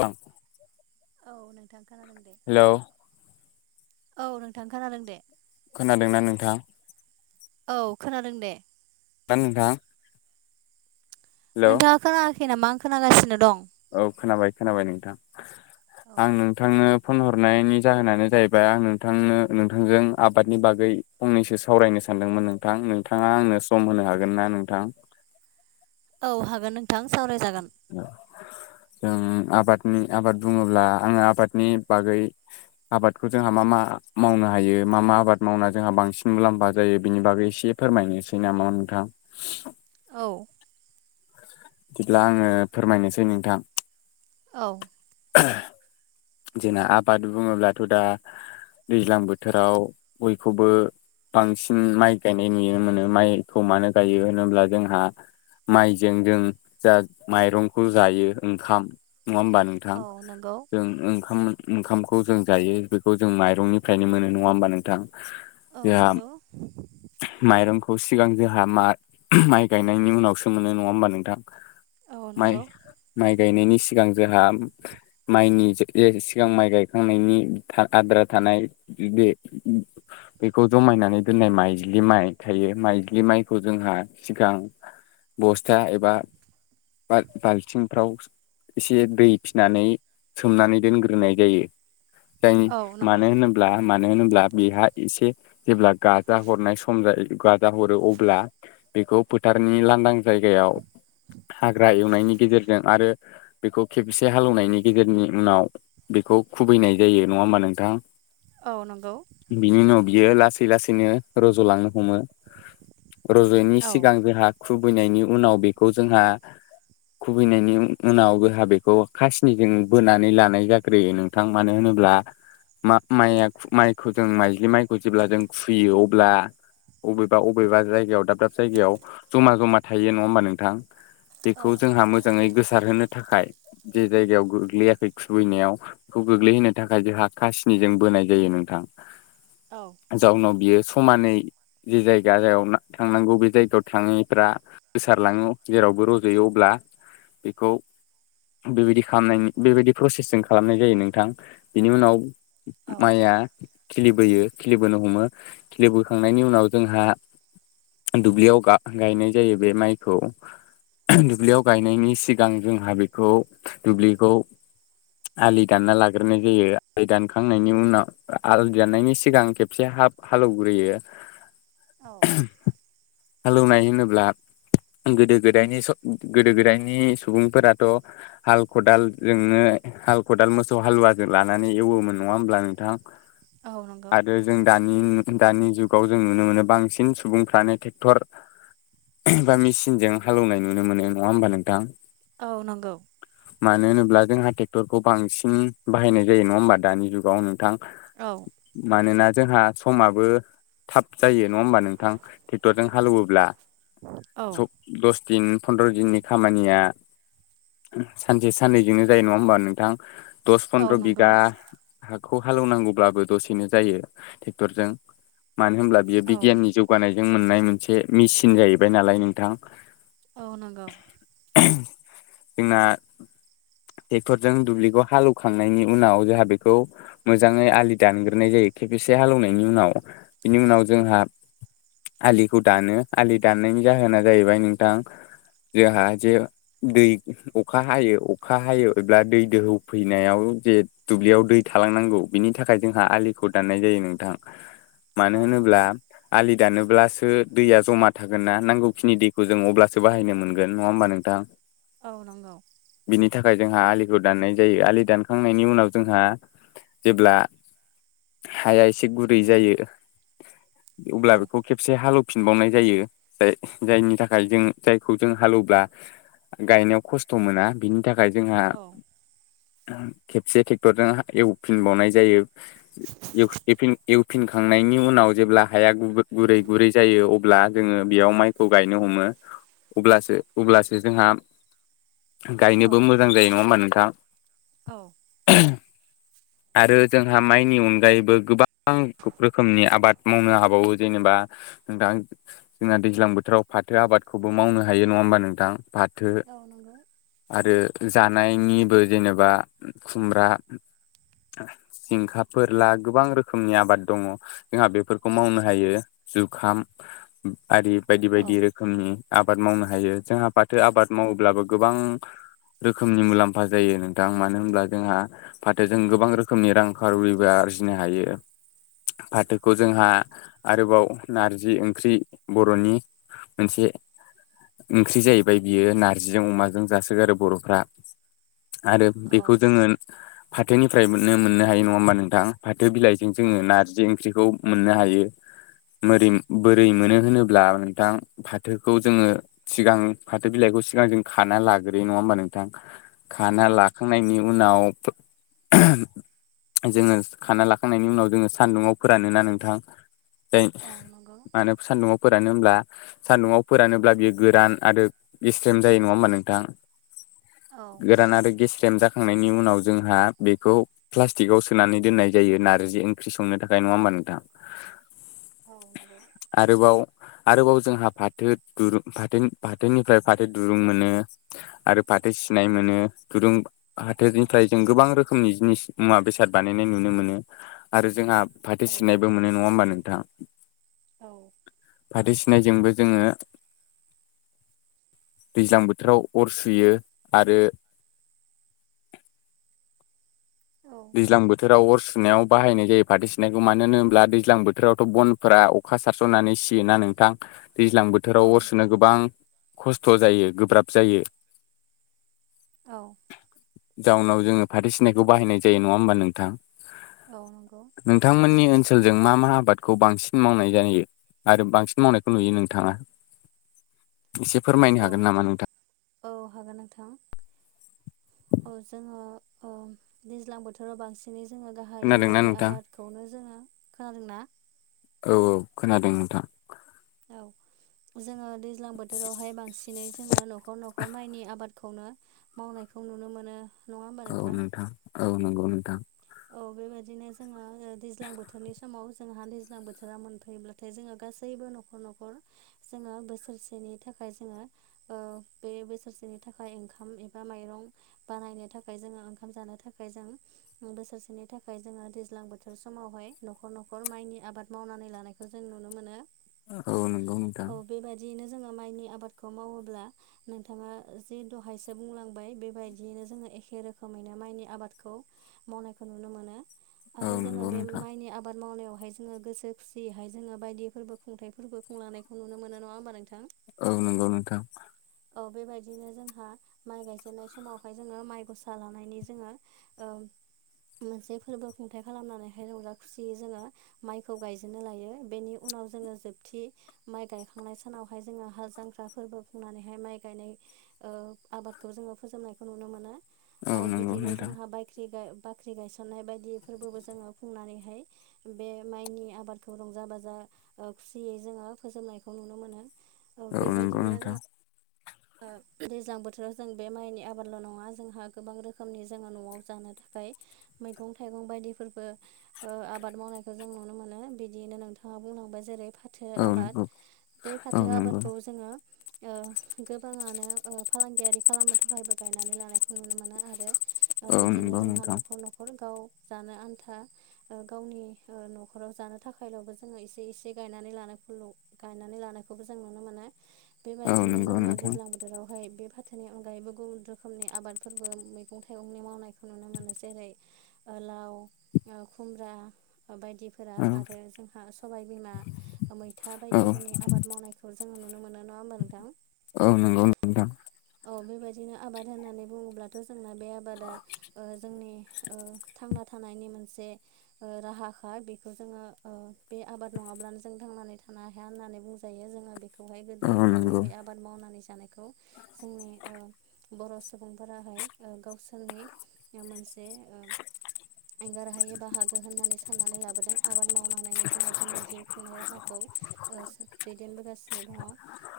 औ औ नोंथां खोनादों दे। हेल' औ नोंथां खोनादों दे खोनादोंना नोंथाङा औ खोनादों दे [unintelligible] हेलौ नोंथाङा खोनायाखै नामा आं खोनागासिनो दं औ खोनाबाय खोनाबाय नोंथां औ। आं नोंथांनो फन हरनायनि जाहोनानो जाहैबाय आं नोंथांनो नोंथांजों आबादनि बागै फंनैसो सावरायनो सानदों सानदोंमोन नोंथां नोंथाङा आंनो सम होनो हागोन ना नोंथां औ हागोन नोंथां सावरायजागोन जों आबादनि आबाद बुङोब्ला आङो आबादनि बागै आबादखौ जोंहा मा मा मावनो हायो मा मा आबाद मावना जोंहा बांसिन मुलाम्फा जायो बेनि बागै एसे फोरमायनोसै नामा नोंथां औ बिदिब्ला आङो फोरमायनोसै नोंथां औ जोंना आबाद बुङोब्लाथ' दा दैज्लां बोथोराव बयखौबो बांसिन माइ गायनाय नुनो मोनो माइखौ मानो गायो होनोब्ला जोंहा माइजों जों जा माइरंखौ जायो ओंखाम नङा होमबा नोंथां औ नंगौ जों ओंखाम ओंखामखौ जों जायो बेखौ जों माइरंनिफ्रायनो मोनो नङा होमबा नोंथां औ आ नंगौ माइरं खौ सिगां जोंहा मा माइ गायनायनि उनावसो मोनो नङा होमबा नोंथां औ नंगौ माइ-माइ गायनायनि सिगां जोंहा माइनि जे सिगां माइ गायखांनायनि आद्रा थानाय बे बेखौ जमाय गायनानै दोन्नाय माइज्लि माइ थायो माइज्लि माइखौ जोंहा सिगां बस्था एबा बाल-बाल्थिंफ्राव एसे दै फिनानै सोमनानै दोनग्रोनाय जायो जाय औ नंगौ मानो होनोब्ला मा मानो होनोब्ला बेहा एसे जेब्ला गाजा हरनाय सम जायो गाजा हरो अब्ला बेखौ फोथारनि लांदां जायगायाव हाग्रा एवनायनि गेजेरजों आरो बेखौ खेबसे हालेवनायनि गेजेरनि उनाव बेखौ खुबैनाय जायो नङा होमबा नोंथां औ नंगौ बिनि उनाव बियो लासै लासैनो रज'लांनो हमो रज'यैनि औ सिगां जोंहा खुबैनायनि उनाव बेखौ जोंहा खुबैनायनि उनाव जोंहा बेखौ खासिनिजों बोनानै लानाय जाख्रियो नोंथां मानो होनोब्ला मा माइआ माइखौ जों माइज्लि माइखौ जेब्ला जों खुयो अब्ला अबेबा अबेबा जायगायाव दाब दाब जायगायाव जमा जमा थायो नङा हबा नोंथां बेखौ जोंहा नंगौ मोजाङै गोसारहोनो थाखाय जे जायगायाव गोग्लैयाखै खुबैनायाव बेखौ गोग्लैहोनो थाखाय जोंहा खासिनिजों बोनाय जायो नोंथां औ नंगौ जाउनाव बियो समानै जे जायगा जा थांनांगौ बे जायगायाव थाङैफोरा गोसारलाङो जेरावबो रज'यो अब्ला बेखौ बेबायदि खालामनायनि बेबायदि प्रसेसजों खालामनाय जायो नोंथां बेनि उनाव औ माइआ खिलिबोयो खिलिबोनो हमो खिलिबोखांनायनि उनाव जोंहा दुब्लियाव गायनाय जायो बे माइखौ दुब्लियाव गायनायनि सिगां जोंहा बेखौ दुब्लिखौ आलि दानना लाग्रोनाय जायो आलि दानखांनायनि उनाव आलि दाननायनि सिगां खेबसे हाब हालौवग्रोयो औ हालौनाय होनोब्ला गोदो गोदायनि गोदो गोदायनि सुबुंफोराथ' हाल खदाल जोंनो हाल खदाल मोसौ हालुवाजों लानानै एवोमोन नङा होमब्ला नोंथां औ नंगौ आरो जों दानि दानि जुगाव जों नुनो मोनो बांसिन सुबुंफ्रानो ट्रेक्टर बा मेचिनजों हालौवनाय नुनो मोनो नङा होमबा नोंथां औ नंगौ मानो होनोब्ला जोंहा ट्रेक्टरखौ बांसिन बाहायनाय जायो नङा होमबा दानि जुगाव नोंथां औ मानो ना जोंहा समाबो थाब जायो नङा होमबा नोंथां ट्रेक्टरजों हालेवोब्ला स औ दस दिन फन्द्र' दिननि खामानिया सानसे साननैजोंनो जायो नङा होमबा नों नोंथां दस औ फन्द्र बिघा नंगौ खौ हालौनांगौब्लाबो दसेनो जायो ट्रेक्टरजों मानो होनब्ला बेयो औ बिगियाननि जौगानाय मोननाय मोन मिचिन जाहैबाय नालाय नोंथां औ नंगौ जोंना ट्रेक्टरजों दुब्लिखौ हालेवखांनायनि उनाव जोंहा बेखौ मोजाङै आलि दानग्रोनाय जायो खेसे हालौवनायनि उनाव बिनि उनाव जोंहा आलिखौ दानो आलि दाननायनि जाहोना जाहैबाय नोंथां जोंहा जे दै अखा हायो अखा हायो अब्ला दै दोहौ फैनायाव जे दुब्लियाव दै थालांनांगौ बिनि थाखाय जोंहा आलिखौ दाननाय जायो नोंथां मानो होनोब्ला औ दानोब्लासो दैया जमा थागोन ना नांगौखिनि दैखौ जों अब्लासो बाहायनो मोनगोन नङा होमबा नोंथां औ नंगौ बिनि थाखाय जोंहा आलिखौ दाननाय जायो आलि दानखांनायनि उनाव जोंहा जेब्ला हाया एसे गुरै जायो औ अब्ला बेखौ खेबसे हालेव फिनबावनाय जायो जाय जायनि थाखाय जों जायखौ जों हालेवब्ला गायनायाव खस्थ' मोना बिनि थाखाय जोंहा औ खेबसे ट्रेक्टरजों एवफिनबावनाय जायो [inaudible] फिनखांनायनि उनाव जेब्ला हाया गुरै गुरै जायो अब्ला जोङो बेयाव माइखौ गायनो हमो अब्लासो अब्लासो जोंहा बो मोजां जायो नङा होमबा नोंथां औ आरो जोंहा माइनि अनगायैबो गोबां रोखोमनि आबाद मावनो हाबावो जेनेबा नोंथां जोंना दैज्लां बोथोराव फाथो आबादखौबो मावनो हायो नङा होमबा नोंथां फाथो औ नंगौ आरो जानायनिबो जेनेबा खुमब्रा जिंखाफोर ला गोबां रोखोमनि आबाद दङ जोंहा बेफोरखौ मावनो हायो जुखाम आरि बायदि बायदि रोखोमनि आबाद मावनो हायो जोंहा फाथो आबाद मावोब्लाबो गोबां रोखोमनि मुलाम्फा जायो नोंथां मानो होनब्ला जोंहा फाथो जों गोबां रोखोमनि रांखाविबो आ [unintelligible] हायो। फाथोखौ जोंहा आरोबाव नारजि ओंख्रि बर'नि मोनसे ओंख्रि जाहैबाय बियो नारजिजों अमाजों जा सोगारो बर'फ्रा आरो औ बेखौ जोङो फाथोनिफ्राय मोननो मोननो हायो नङा होमबा नोंथां फाथो बिलाइजों औ जोङो नारजि ओंख्रिखौ मोननो हायो। मोरै बोरै मोनो होनोब्ला नोंथां फाथोखौ जोङो सिगां फाथो बिलाइ खौ सिगां जों खाना लाग्रोयो नङा होमबा नोंथां खाना औ लाखांनायनि उनाव [inaudible] जोङो खाना लाखांनायनि उनाव जोङो सान्दुङाव फोरानोना नोंथां। जाय औ नंगौ मानो सान्दुङाव फोरानो होमब्ला सान्दुङाव फोरानोब्ला बियो गोरान आरो गेस्रेम जायो नङा होमबा नोंथां। औ गोरान आरो गेस्रेम जा खांनायनि उनाव जोंहा बेखौ प्लास्टिकआव सोनानै दोननाय जायो। नारजि ओंख्रि संनो थाखाय नङा होमबा? नोथां औ नंगौ आरोबाव आरोबाव जोंहा फाथो दुरुं फाथो फाथोनिफ्राय फाथो दुरुं मोनो। आरो फाथो सिनाय मोनो दुरुं फाथोनिफ्राय जों गोबां रोखोमनि जिनिस मुवा बेसाद बानायनाय नुनो मोनो आरो जोंहा फाथो औ सिननायबो मोनो नङा होमबा नोंथाङां औ फाथो सिननायजोंबो जोङो दैज्लां बोथोराव अर सुयो आरो औ दैज्लां बोथोराव अर सुनायाव बाहायनाय जायो फाथै सिनायखौ मानो होन होनोब्ला दैज्लां बोथोरावथ' बनफोरा हासार सारस'नानै सियोना नोंथां। दैज्लां बोथोराव अर सुनो गोबां खस्थ' जायो गोब्राब जायो। औ जाउनाव जोङो फाथो सिनायखौ बाहायनाय जायो नङा होमबा नोंथां। औ नंगौ नोंथांमोननि ओनस सोलजों मा मा आबादखौ बांसिन मावनाय जायो। आरो बांसिन मावनायखौ नुयो नोंथाङा। एसे फोरमायनो औ हागोन नामा नोंथां? औ हागोन नोंथां। औ जोङो ओ दैज्लां बोथोराव बांसिन नैनो जोङो गाहायै माइनि नोंथां आबादखौनो जोङो खोनादों ना? औ खोनादों नोंथां। औ जोङो दैज्लां बोथोरावहाय बांसिनै जोङो न'खर न'खर माइनि आबाद खौनो मावनायखौ नुनो मोनो। नङा होमबा औ नोंथां औ नंगौ नोंथां। औ बेबायदिनो जोङो दैज्लां ओ बोथोरनि समाव जोंहा दैज्लां बोथोरा मोनफैयोब्लाथाय जोङो गासैबो न'खर न'खर जोङो बोसोरसेनि थाख खाय जोङो ओ बे बोसोरसेनि थाखाय ओंखाम एबा माइरं बानायनो थाखाय जोङो ओंखाम जानो थाखाय जों बोसोरसेनि थाखाय जोङो दैज्लां बोथोर समावहाय न'खर न'खर माइनि आबाद मावनानै लानायखौ जों नु नुनो मोनो। औ नंगौ नोंथां। औ बेबायदियैनो जोङो माइनि आबादखौ मावोब्ला नोंथाङा जि दहायसो बुंलांबाय बेबायदियैनो जोङो एखे रोखोमैनो माइनि आबादखौ मावनायखौ नुनो मोनो। आरो जोङो बे माइनि आबाद मावनायावहाय जोङो गोसो खुसियैहाय जोङो बायदि फोरबो खुंथाइ फोरबो खुंलांनायखौ नुनो मोनो नङा होमबा नोंथां। औ नंगौ नोंथां। औ बेबायदिनो जोंहा माइ गायजेननाय समावहाय जोङो माइ गसा लानायनि जोङो ओ मोनसे फोरबो खुंथायाइ खालामनानैहाय रंजा खुसियै जोङो माइखौ गायजेननो लायो बेनि उन नाव जोङो जोबथि माइ गायखांनाय सानावहाय जोङो हा जांख्रा फोरबो खुंनानै बेहाय माइ गायनाय आबादखौ जोंङो फोजोबनायखौ नुनो मोनो औ नंगौ नोंथां औ आरो नंगौ बिदिनो नोंथां जोंहा बायख्रि गाय बाख्रि गायसननाय बायदि फोरबोबो जोंङो खुंनानैहाय बे माइनि आबादखौ रंजा बाजा खुसियै जोंङो फोजोबनायखौ नुनो मोनो ओ औ नोंगौ बेबायदिनो जों नोंथां दैज्लां बोथोराव जों बे माइनि आबादल नंङा जोंहा गोबां रोखोमनि जोंङो नआव जानो थाखाय मैगं थाइगं बायदिफोरबो आबाद मावनायखौ जों नुनो मोनो बिदियैनो नोंथांङा बुंलांबाय जेरै फाथो औ आबाद नंगौ बे औ फाथो नंगौ आबादखौ जोंङो गोबांङानो फालांगियारि खालामनो थाखायबो गायनानै लानायखौ नुनो मोनो आरो औ बिदिनो नंगौ जोंहा नोंथां नखर नखर गाव जानो आन्था गावनि नखराव जानो थाखायलबो जोंङो एसे एसे गायनानै लानाय गायनानै लानायखौबो जों नुनो मोनो औ बेबायदिनो नंगौ जोंङो नोंथां दैज्लां बोथोरावहाय नि अनगायैबो गुबुन रोखोमनि आबादफोरबो मैगं थाइगंनि मावनायखौ नुनो मोनो जेरै लाव खुमब्रा बायदिफोरा औ आरो जोंहा सबायबिमा मैथा औ बायदिफोरनि आबाद मावनायखौ जों नु नुनो मोनो नंङा होमबा नोथां औ नंगौ नोंथां औ बेबायदिनो आबाद होननानै बुङोब्लाथ जोंना बे आबादा जोंनि थांना थानायनि मोनसे राहाखा बेखौ जोंङो बे आबाद नंङाब्लानो जों थांनानै था थानो हाया होननानै बुंजायो जोंङो बेखौहाय औ गोदोनिफ्रायनो नंगौ बे आबाद मावनानै जानायखौ जोंनि बर सुबुंफोराहाय गावसोरनि मोनसे एंगार हायै बाहागो होननानै साननानै लाबोदों आबाद मावनांनायनि जोंङो जोंनि जिउ खुंनाय राहाखौ दैदेनबोगासिनो दंङ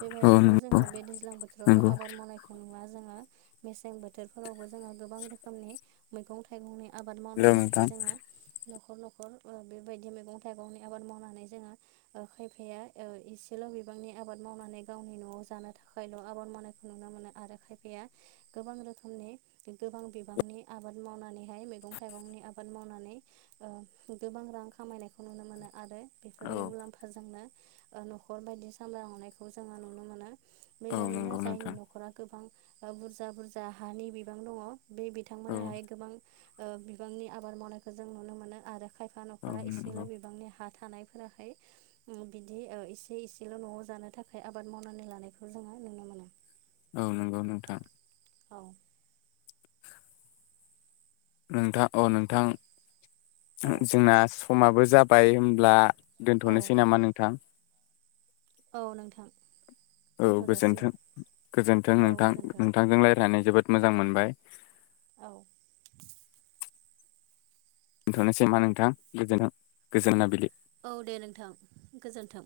बेबाय औ बिदिनो नंगौ जोंङो बे दैज्लां बोथोरावल नंगौ आबाद मावनायखौ नुवा जोंओ मसें बोथोरफोरावबो जोंओ गोबां रोखोमनि मैगं थाइगंनि आबाद हेलौ मावनानैहाय नोंथां जोंङो नखर नखर बेबायदि मैगं थाइगंनि आबाद मावनानै जोंङो खायफाया एसे बिबांनि आबाद मावनानै गावनि नआव जानो थाखायल आबाद मावनायखौ नुनो मोनो आरो खायफाया गोबां रोखोमनि गोबां बिबांनि आबाद मावनानै हाय मैगं थाइगंनि आबाद मावनानै गोबां रां खामायनायखौ नुनो मोनो आरो बेफोरनि औ मुलाम्फाजोंनो नखर बायदि सामलाय लांनायखौ जों औ बेबादिनो नंगौ जायनि नोंथां नखरा गोबां बुरजा बुरजा हानि बिबां दंङ बे औ बिथांमोनाहाय गोबां बिबांनि आबाद मावनायखौ जों नुनो मोनो आरो खायफा औ नखरा इसेल नंगौ बिबांनि हा थानायफोराहाय बिदि एसे एसेल नआव जानो थाखाय आखाइ आबाद मावनानै लानायखौ जोंङो नुनो मोनो औ नोंगौ नोंथां औ नोंथां अ नोंथां औ जोंना समाबो जाबाय होनब्ला औ दोनथनोसै नामा नोंथां औ नोंथां औ दोनथ' जासिगोन गोजोनथों गोजोनथों औ नोंथां गोजोन्थों नोंथांजों रायज्लायनानै जोबोद मोजां मोनबाय औ दोनथनोसै नामा नोंथां गोजोन गोजोन मोनाबिलि औ दे नोंथां गोजोन्थों